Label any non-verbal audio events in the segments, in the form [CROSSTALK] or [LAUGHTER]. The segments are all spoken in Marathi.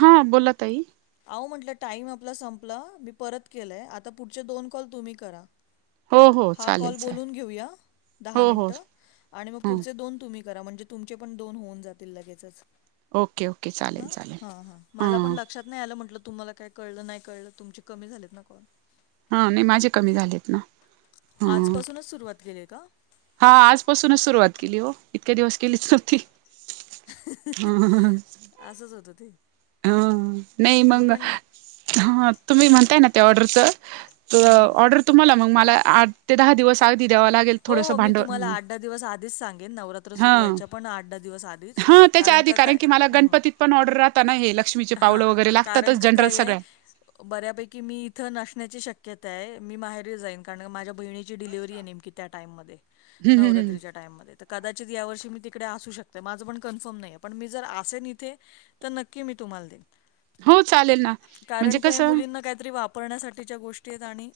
हा बोला ताई. अहो म्हटलं टाइम आपला संपला मी परत केलंय आता पुढचे दोन कॉल तुम्ही करा. हो हो हा चालेल कॉल चालेल बोलून घेऊया दहा हो हो मिनिटं आणि मग ह पुढचे दोन तुम्ही करा म्हणजे तुमचे पण दोन होऊन जातील लगेच. ओके ओके ह चालेल चालेल हा हा मला पण हां लक्षात नाही आलं म्हटलं तुम्हाला काय कळलं नाही कळलं तुमची कमी झालेत ना कॉल. हा नाही माझे कमी झालेत ना, हां आजपासूनच सुरुवात केेली का? हा आजपासूनच सुरुवात केली हो इतके दिवस केलीच नव्हती हा हा असंच होतं ते हा नाही मी मंग पण हा तुम्ही म्हणताय ना त्या ऑर्डरचं तर हं. ऑर्डर तुम्हाला मग मला आठ ते दहा दिवस अगदी द्यावं लागेल हो थोडंसं हो मी तुम्हाला भांडवल आठ दहा दिवस आधीच सांगेन नवरात्र सुरू हां व्हायच्या पण आठ दहा दिवस आधी हा त्याच्या कारण आधी का काय की मला हम. गणपतीत पण ऑर्डर राहताना नाही हे लक्ष्मीचे पावलं वगैरे कारण लागतातच का जनरल काय आहे, सगळ्या बऱ्यापैकी मी इथं नसण्याची शक्यता आहे मी माहेर जाईन कारण माझ्या बहिणी डिलिव्हरी आहे नेमकी त्या टाम हम्म हम्म हम्म नवरात्रीच्या टाईम म तर कदाचित या वर्षी मी तिकडे असू शकते माझं पण कन्फर्म नाही आहे पण मी जर असेन इथे तर नक्की मी तुम्हाला देन हो चालेल ना म्हणजे कारण क हे कसं मुलींना काहीतरी वापर पण्यासाठीच्या गोष्टी आहेत आणि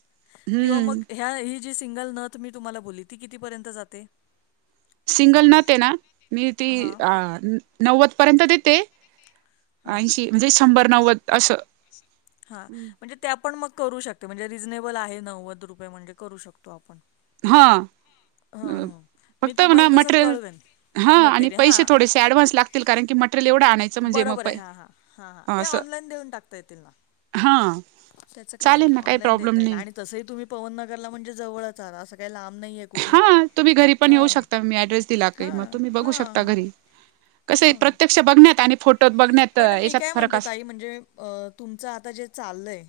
किंवा हम्म मग ह्या ही जी सिंगल नथ मी तुम्हाला बोलली ती कितीपर्यंत जाते. सिंगल न ते ना मी ती हां, नव्वद पर्यंत देते. हां, ऐशी म्हणजे शंभर नव्वद असं हा म्हणजे ते आपण मग करू शकते म्हणजे रिझनेबल आहे नव्वद रुपये म्हणजे करू शकतो आपण हा हां हां मी फक्त म्हणा तुम्हाला तसं मटेरियल कळवेन हा आणि मटेरियल पैसे हां थोडेसे ऍडव्हान्स लागतील कारण की मटेरियल एवढं आणायचं म्हणजे म हा हा ते ऑनलाईन देऊन टाकता येतील ना हा. त्याचं काही चालेल ना नाही ऑनलाईन प्रॉब्लेम देता येईल नाही आणि तसंही तुम्ही पवनगरला म्हणजे जवळच आह असं काही लांब नाही. कुठे हा तुम्ही घरी पण हा येऊ शकता मी ऍड्रेस दिला काही हा मग तुम्ही बघू हा शकता हा. घरी कसं आहे हा प्रत्यक्ष बघण्यात आणि फोटोत बघण्यात अ, पण मी याच्यात काय फरक म्हणते त अस आाई म्हणजे अ तुमचं आता जे चाललंय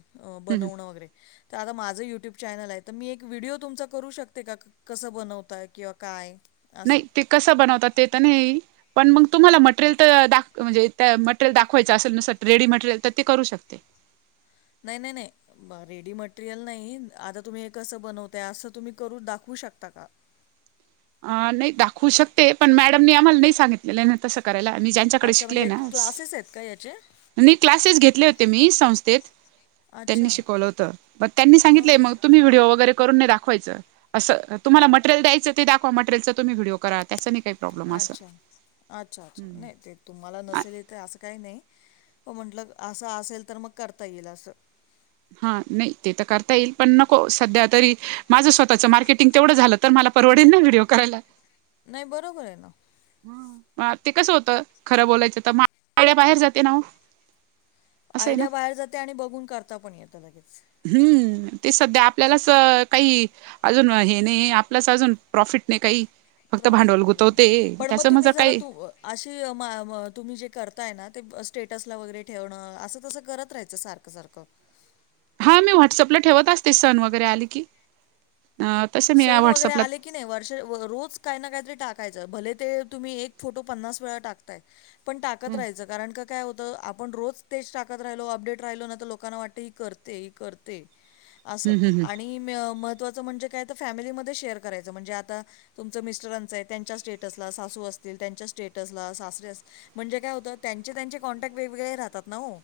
हम्म बनवणं वगैरे तर आता माझं युट्यूब चॅनल आहे तर मी एक व्हिडिओ तुमचा करू शकते का? कसं बनवतय किंवा काय असं नाही ते कसं बनवतात ते तर नाही. पण मग तुम्हाला मटेरियल तर दाख म्हणजे त्या मटेरियल दाखवायच असे नसं रेडी मटेरियल तर ते करू शकते. नाही नाही नाही ब रेडी मटेरियल नाही आता तुम्ही हे कसं बनवताय असं तुम्ही करू दाखवू शकता का? अ नाही दाखवू शकते पण मॅडमनी आम्हाला नाही सांगितलेलं आहे नाही तस करायला मी ज्यांच्याकडे शिकले ना अज नाही क्लासेस घेतले होते मी संस्थेत अच्छा. त्यांनी शिकवलं होतं म त्यांनी हां, सांगितलंय हां. मग त तुम् व्हिडिओ वगर करून नाही दाखवाचं असं तुमला मटरियल द्यायचं. ते दाखवा मटरेल तम्ही् व्हिडिओ करा त्यांच काही नाही. प्रॉब्लेम अच्छा असं अच्छा अच्छा नाही ते तुम्हाला नसेल येत असं काही नाही पण म्हटलं असं असेल तर मग करता येईल असं हा नाही ते तर करता येईल पण नको सध्या तरी माझं स्वतःचं मार्केटिंग तेवढं झालं तर मला परवडेल ना व्हिडिओ करायला. नाही बरोबर आहे ना. हा ते कसं होतं खरं बोलायचं तर आयडिया बाहेर जाते ना ओ आयडिया बाहेर जाते आणि बघून करता पण येतं लगेच. हम्म ते सध्या आपल्यालाच काही अजून हे नाही आपल्यास अजून प्रॉफिट नाही काही फक्त प्रॉफिट भांडवल नाही बरोबर. गुतवते पण मग त्याच तुम्ही माझं जरा काही तू अशी मा मा तुम्ही जे करताय ना ते स्टेटसला वगैरे ठेवणं असं तसं करत राहायचं सार ख सारखं हां मी व्हॉट्सअपला ठेवत असते सण वगैरे आले की, अह सण वगैरे आले की नाही वर्ष, रोज काय ना काहीतरी टाकायचं भले ते तुम्ही एक फोटो पन्नास वेळा टाक ताय, पण टाकत हम्म राहायचं कारण का काय होत आपण रोज तेच टाकत राहिलो अपडेट राहिलो ना तर लोकांना वाटत ही करते ही करते असं हम्म हम्म हम्म आणि म महत्त्वाचं म्हणजे काय तर फॅमिलीमध्ये शेअर करायचं म्हणजे आता तुमचं मिस्टरांचं आहे त्यांच्या स्टेटसला, सासू असतील त्यांच्या स्टेटसला, सासरे असती म्हणजे काय होतं त्यांचे त्यांचे कॉन्टॅक्ट वेगवेगळे राहतात ना ओ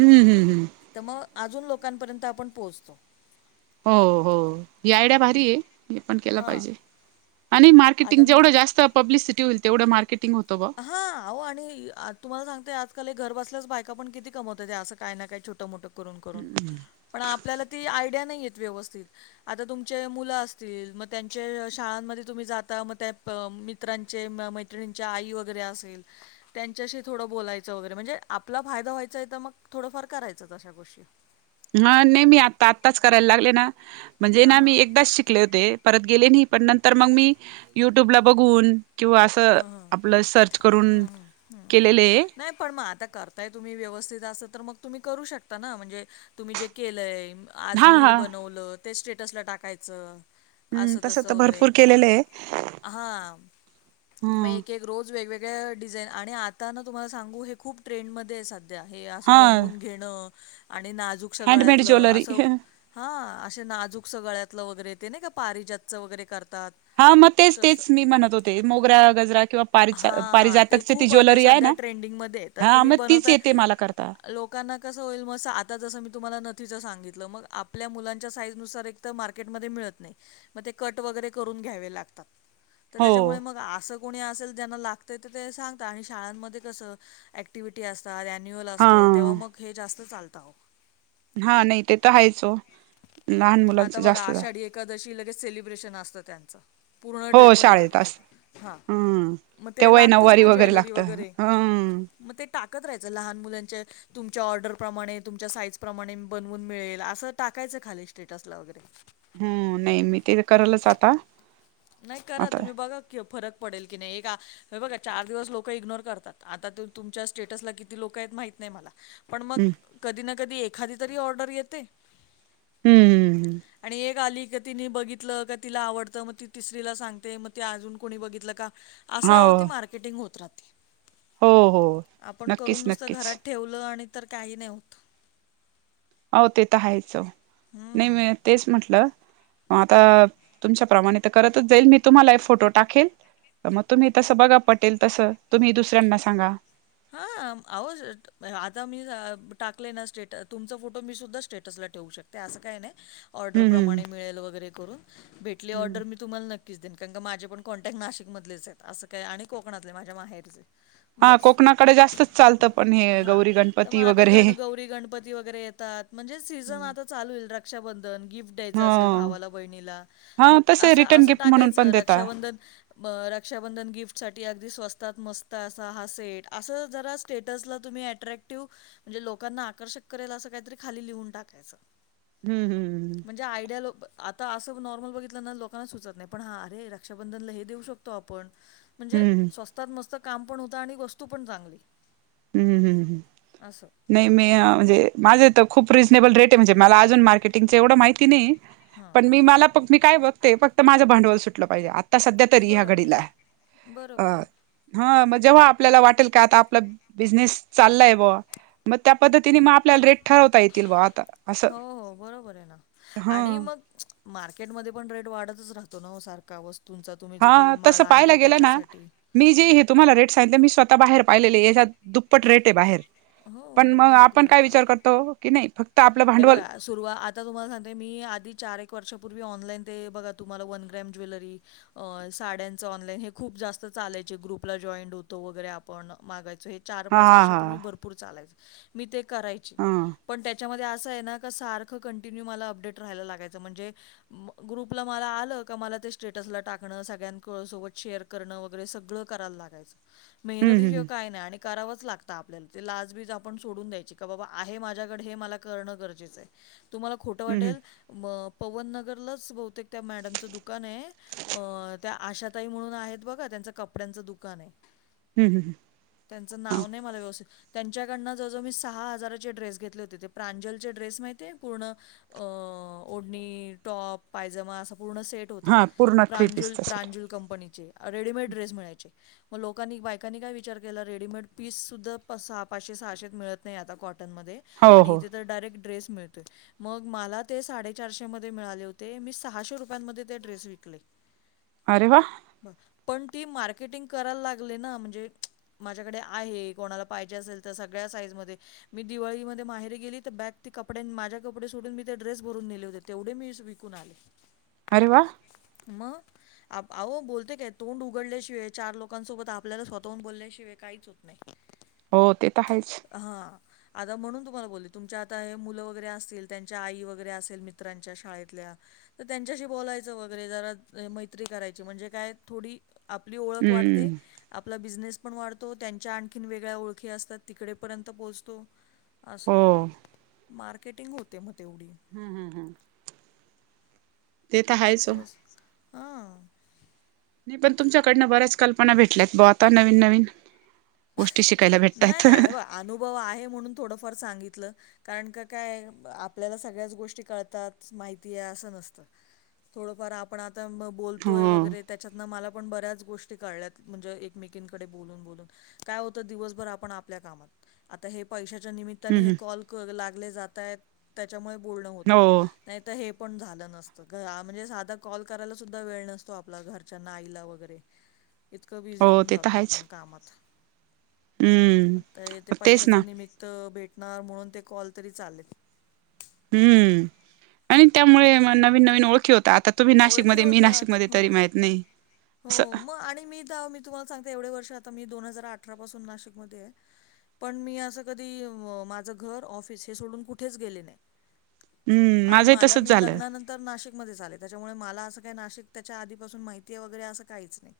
हम्म हम्म हम्म. तर मग अजून लोकांपर्यंत आपण पोहोचतो. हो हो ही आयडिया भारी आहे. हे पण केल हां. पाहिजे आणि आता मार्केटिंग मु जेवढं जास्त पब्लिसिटी होईल तेवढं मार्केटिंग होत बा हा अहो आणि अह तुम्हाला सांगतेय आजकाल हे घर बसल्यास बायका पण किती कमावताहेत हे असं काय ना काय छोटं मोठं करून करून पण आपल्याला ती आयडिया नाहीे येत व्यवस्थित आता तुमचे मुलं असतील मग त्यांचे शाळांमध्ये तुम्ही जाता मग त्या मी त्रांचे मैत्रिणींच्या आई वगैरे असेल त्यांच्याशी थोडं बोलायचं वगैरे म्हणजे आपला फायदा व्हायचा आहे तर मग थोडंफार करायच्याच अशा गोष्टी. हा नाही मी आता आत्ताच करायला लागले ना, म्हणजे ना हां, मी हां. एकदाच शिकले होते परत गेले नाही पण नंतर मग मी युट्यूबला बघून किंवा असं हां, हां. आपलं सर्च हं, करून हं, हं. केलेले आहे. नाही, पण मग आता कर ताय तुम्ही व्यवस्थित अस तर मग तुम्ही करू शकता ना म्हणजे तुम्ही जे केलंय आज हा मी हे हा बनवलं ते स्टेटसला टाकायचं. हम्म असं तस तर वगैरे, भरपूर केलेलं आहे हा. मग ह एक एक रोज वेगवेगळ्या डिझाईन आणि आता ना तुम्हाला सांगू हे खूप ट्रेंडमध्ये आहे स ध्या हे असं हा बनवून घेणं आणि नाजूक हँडमेड सगळ्यातलं ज्वेलरी अस हा, असे नाजूकस गळ्यातलं वगैरे ते नाही का पारिजातचं वगैरे करतात हा मग तेच तसं. तेच मी म्हणत होते मोगरा गजरा किंवा पारिजा हां, हां. ते पारिजातकची ती खूप आता ज्वेलरी आहे सध्या ना ट्रेंडिंगमध्ये आहे. तर हा तुम्ही मग तीच बनवताय येते मला करता. लोकांना कसं होईल मग आता जसं मी तुम्हाला नथीच सांगितलं मग आपल्या मुलांच्या साईजनुसार एक एकतर मार्केटमध्ये मिळत नाही मग ते कट वगैरे करून घ्यावे लागतात त तर हो त्याच्यामुळे मग असं कोणी असेल ज्यांना लागतंय तर ते सांगतात आणि शाळांमध्ये कसं ऍक ॲक्टिव्हिटी असतात, ॲन्युअल असतं तेव्हा हा मग हे जास्त चालतात. हा नाही ते तर हायच ओ लहान मुलांच आता बघा जास्त आषाढी एकादशी लगेच सेलिब्रेशन असतं त्यांचं, पूर्ण हो ड्रेपरी शाळेत लागते अस हा. हम्म म ते तेव्हाही लागतच नऊवारी ना वगैरे ज्वेलरी लागतं वगैरे, हम्म म ते टाकत राहायचं लहान मुलांचे तुमच्या ऑर्डर प्रमाणे, तुमच्या साईजप्रमाणे बनवून मिळेल, असं टाकायचं खाली स्टेटसला वगैरे. हम्म, नाही मी ते करलच आता. नाही करा आता तुम्ही बघा फरक पडेल की नाही एक हे बघा चार दिवस लोक इग्नोर करतात, आता तुमच्या स्टेटसला किती लोक आहेत माहिती नाही मला, पण मग हम्म कधी ना कधी एखादी तरी ऑर्डर येते हम्म आणि एक आली क तिने बघितलं, का तिला आवडतं, मग ति तिसरीला सांगते, मग ते अजून कोणी बघितलं का असं हो आहों ती मार्केटिंग होत राहते. हो हो आपण करून नक्कीच नुसतं नक्कीच घरात ठेवलं आणि तर काही न होतं. आहों ते तर आहेच ओ, नई हम्म. मी तेच म्हटलं आता तुमच्या प्रमाणे त करतच जाईल मी तुम्हाला ही फोटो टाकेल म तुम्ही तसं बघा पटेल तसं, तुम्ही दुसऱ्यांना सांगा. हां आहो आता मी टाकले ना स्टे तुमचा फोटो मी सुद्धा स्टेटसला ठेवू शकते असं काय नाही हम्म ऑर्डरप्रमाणे मिळेल वगैरे करून भेटली हम्म ऑर्डर मी तुम्हाला नक्कीच देईन, कारण का माझे पण कॉन्टॅक्ट नाशिक मधलेच आहेत, असं काय आणि कोकणातले माझ्या माहेरचे हा बस. कोकणाकडे जास्तच चालतं पण हे गौरी गणपती वगैरे हे. गौरी गणपती ती वगैरे येतात म्हणजे सीजन आता चालू होईल रक्षाबंधन गिफ्ट ह द्यायच असेक भावाला बहिला, हा मग तसे अस रिटर्न असं गिफ्ट म्हणून टाकायचं पण देता रक्षाबंधन म रक्षाबंधन गिफ्ट साठी अगदी स्वस्तात मस्त असा हा सेट. असं जरा स्टेटसला तुम्ही ॲट्रॅक्टिव्ह म्हणजे लोकांना आकर्षक करेल असं काहीतरी खाली लिहून टाकायचं. हम् हम्. म्हणजे आयडिया लो आता असं नॉर्मल बघितलं ना लोकांना सुचत नाही पण हां अरे रक्षाबंधन ला हे देऊ शक तो आपण, म्हणजे हम्म स्वस्तात मस्त काम पण होत आणि वस्तू पण चांगली. हम्म हम्म. असं. नाही मी म्हणजे माझे तर खूप रिझनेबल रेट हे, म्हणजे मला अजून मार्केटिंगच एवढं माहिती नाही हां. पण मी मला मी काय बघते फक्त माझ्या भांडवल सुटलं पाहिजे आ आता सध्या तरी ह्या बरोबर आहे, घडीला, अ बरोबर आहे. हा मग जेव्हा आपल्याला वाटेल का आता आपला बिझनेस चाललाय बुवा मग त्या पद्धतीने मग आपल्याला रेट ठरवता येतील बुवा आता असं हो, हो, बरोबर आहे ना. आणि हं. मग मार्केटमध्ये पण रेट वाढतच राहतो ना वो सारख वस्तूंचा तुम्ही जो काही हा तसं माला पाहायला आणताय गेलं ना त्याच्यासाठी. मी जे हे तुम्हाला रेट सांगते मी स्वतः बाहेर पाहिलेले याच्या दुप्पट रेट हे बाहेर. हो, पण मग महाग आपण काय विचार मिळतात. करतो की नाही फक्त आपलं हे भांडवल बघा सुरुव आता तुम्हाला सांगते मी आधी चार एक वर्षापूर्वी ऑनलाईन ते बघा तुम्हाला वन ग्रॅम ज्वेलरी अ साड्यांच ऑनलाईन हे खूप जास्त चालायचे ग्रुपला जॉईंड होतो वगैरे आपण, मागायचो हे चार हा पाच हा वर्षापूर्वी हा भरपूर चालायचं मी ते करायची, हा पण त्याच्यामध्ये असं आहे ना का सारखं कंटिन्यू मला अपडेट राहायला लागायचं म्हणजे ग्रुपला मला आलं का मला ते स्टेटसला टाकणं सगळ्यां सोबत शेअर करण वगैरे सगळ कराय लागायच, हम्म मेहनती शिवाय हम्म काय नाही आणि करावच लागत आपल्याला ते. लाज बिज आपण सोडून द्यायची, बाबा आहे माझ्याकडे हे मला करण गरजेच आहे. तुम्हाला खोट हम्म वाटेल? मग पवन नगरलाच बहुतेक त्या मॅडमचं दुकान आहे. अ त्या आशाताई म्हणून आहेत बघा, त्यांचं कपड्यांचं दुकान आहे. हम्म हम्म हम्म. त्यांचं नाव नाही मला व्यवस्थित, त्यांच्याकडनं जवळ जवळ मी सहा हजाराचे ड्रेस घेतले ते ते प्रांजलचे ड्रेस माहितीये पूर्ण अ ओढणी, टॉप, पायजमा असा पूर्ण सेट ट हा होता हा पूर्ण थ्री प्रांजुल पीसचा सेट प्रांजुल कंपनीचे, रेडीमेड ड्रेस मिळायचे. मग लोकांनी बायकांनी काय विचार केला. रेडीमेड पीससूद्धा प सहा, पाचशे, सहाशेत मिळत नाही आता कॉटनमध्ये हो आणि हो इथे तर डायरेक्ट ड्रेस मिळतेत. मग मला ते साडेचारशे मध्ये मिळाले होते. मी सहाशे रुपयांमध्ये ते ड्रेस विकले. अरे वा. पण ती मार्केटिंग करायला लागले ना म्हणजे माझ्याकडे आहे. कोणाला पाहिजे असेल तर, सगळ्या साईज मध्ये. मी दिवाळीमध्ये माहेर री गेली तर, बॅग ती कपडे माझ्या कपडे सोडून, मी ते ड्रेस भरून नेले होते. तेवढे मी विकून आले. अरे वा. मग? आप आहो बोलते काय तोंड उघडल्याशिवाय, चार लोकांसोबत आपल्याला स्वतःहुन बोलल्याशिवाय, काहीच होत [INAUDIBLE] हो, ते तर आहेच. हा आता म्हणून तुम्हाला बोले तुमच्या आता हे मुलं वगैरे असतील, त्यांच्या आई वगैरे असेल मित्रांच्या शाळेतल्या तर त्यांच्याशी बोलायचं वगैरे, जरा मैत्री करायची म्हणजे काय थोडी आपली ओळख वाढते. हम्म आपला बिझनेस पण वाढतो. त्यांच्या आणखीन वेगळ्या ओळखी असतात, तिकडेपर्यंत पोहोचतो. असं. हो मार्केटिंग होते मग तेवढी. हम्म हम्म हम्म. ते तर हायचं वो. बस. हां. नाही पण तुमच्याकडनं बऱ्याच कल्पना भेटल्यात बुआ, आता नवीन नवीन. गोष्टी शिकायला नाही भेटतायत नाही. हे बघा अनुभव आहे, म्हणून थोडंफार सांगितलं. कारण का काय आहे. आपल्याला सगळ्याच गोष्टी कळतात, माहिती आहे, असं नसतं. थोडंफार आपण आता म ब हो बोलतोय वगैरे, त्याच्यातन मला पण बऱ्याच गोष्टी कळल्यात म्हणजे एकमेकींकडे बोलून बोलून काय होत दिवसभर आपण आपल्या कामात. आता हे पैशाच्या हम्म निमित्ताने हे हम्म कॉल कग लागले जातायत, त्याच्यामुळे बोलणं होतं. हो नाही तर हे पण झालं नसतं. गं म्हणजे साधा कॉल करायला सुद्धा वेळ नसतो, आपल्या घरच्यांना आईला वगैरे. इतकं बिझी हो होऊन ते तर जातो आहेच आपण कामात. आत्ता हे ते हम्म तेच पैशाच ना निमित्त भेटणार, म्हणून ते कॉल तरी चालेत. हम्म, आणि त्यामुळे म नवीन नवीन ओळखी होता. आता तुम्ही ओळखी नाशिकमध्ये मी होतात नाशिकमध्ये हो. तरी माहित नाही हो असं. मग आणि मी तर आहो मी तुम्हाला सांगते एवढे वर्ष, आता मी दोन हजार अठरा पासून नाशिकमध्ये आहे. पण मी असं कधी माझं घर, ऑफिस हे सोडून कुठेच गेले नाही. हम्म आणि माझंही मला तसच मी झालं लग्नानं तर नाशिकमध्येचं आले त्याच्यामुळे मला अस काय नाशिक त्याच्या आधीपासून माहिती आहे वगैरे असं काहीच नाही.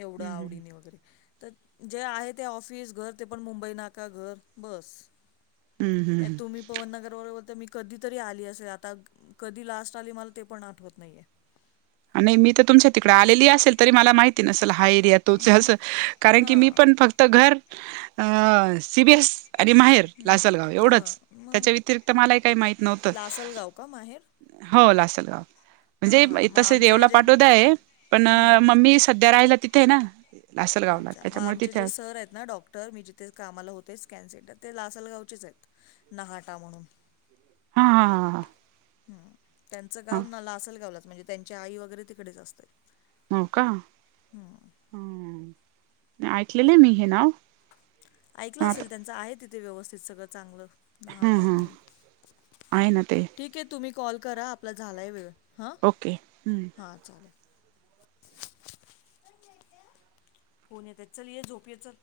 एवढं हम्म हम्म आवडीने वगैरे. तर जे आहे ते ऑफिस घर ते पण मुंबई नाका घर बस. हम्म हे हम्म. तुम्ही पवनगर वर होते मी कधीतरी आली असेल आता कधी लास्ट आली मला ते पण आठवत नाही आहे. आणि मी तर तुमच्या तिकडे आलेली असेल तरी मला माहिती नसेल हा हा एरिया तोच आहे मग अस कारण की मी हां पण फक्त तर घर अ सीबीएस आणि माहेर लासलगाव हां एवढंच मग त्याच्या व्यतिरिक्त मलाही काही माहित नव्हतं. लासलगाव का माहेर? हो लाल हां म्हणजे हां मग आमचे तसवला जे पाठव दया पण हां म हां ममीस सध्या राहिला तिथे ना, लासलगावला अच्छा मग त्याच्यामुळे आमचे जे तिथे सर आहेत ना डॉक्टर मीे ते कामाला होतेच कॅन सिंटर ते लासलगावचेच आहेत नाहाटा म्हणून हा हा हां हां. हम त्यांचं गाव नाला असेल गावलाच म्हणजे त्यांची आई वगैरे तिकडेच असते. नोका. हं ऐकलेले मी हे नाव ऐकलं असेल आता त्यांचं आहे तिथे व्यवस्थित सगळं चांगलं हम्म नाहाटा हम्म म्हून आहे ना ते ठीक आहे. तुम्ही कॉल करा आपला झालाय वेळ हां ओके हम्म हां चालेल. होन येत चल ये झोपया चल-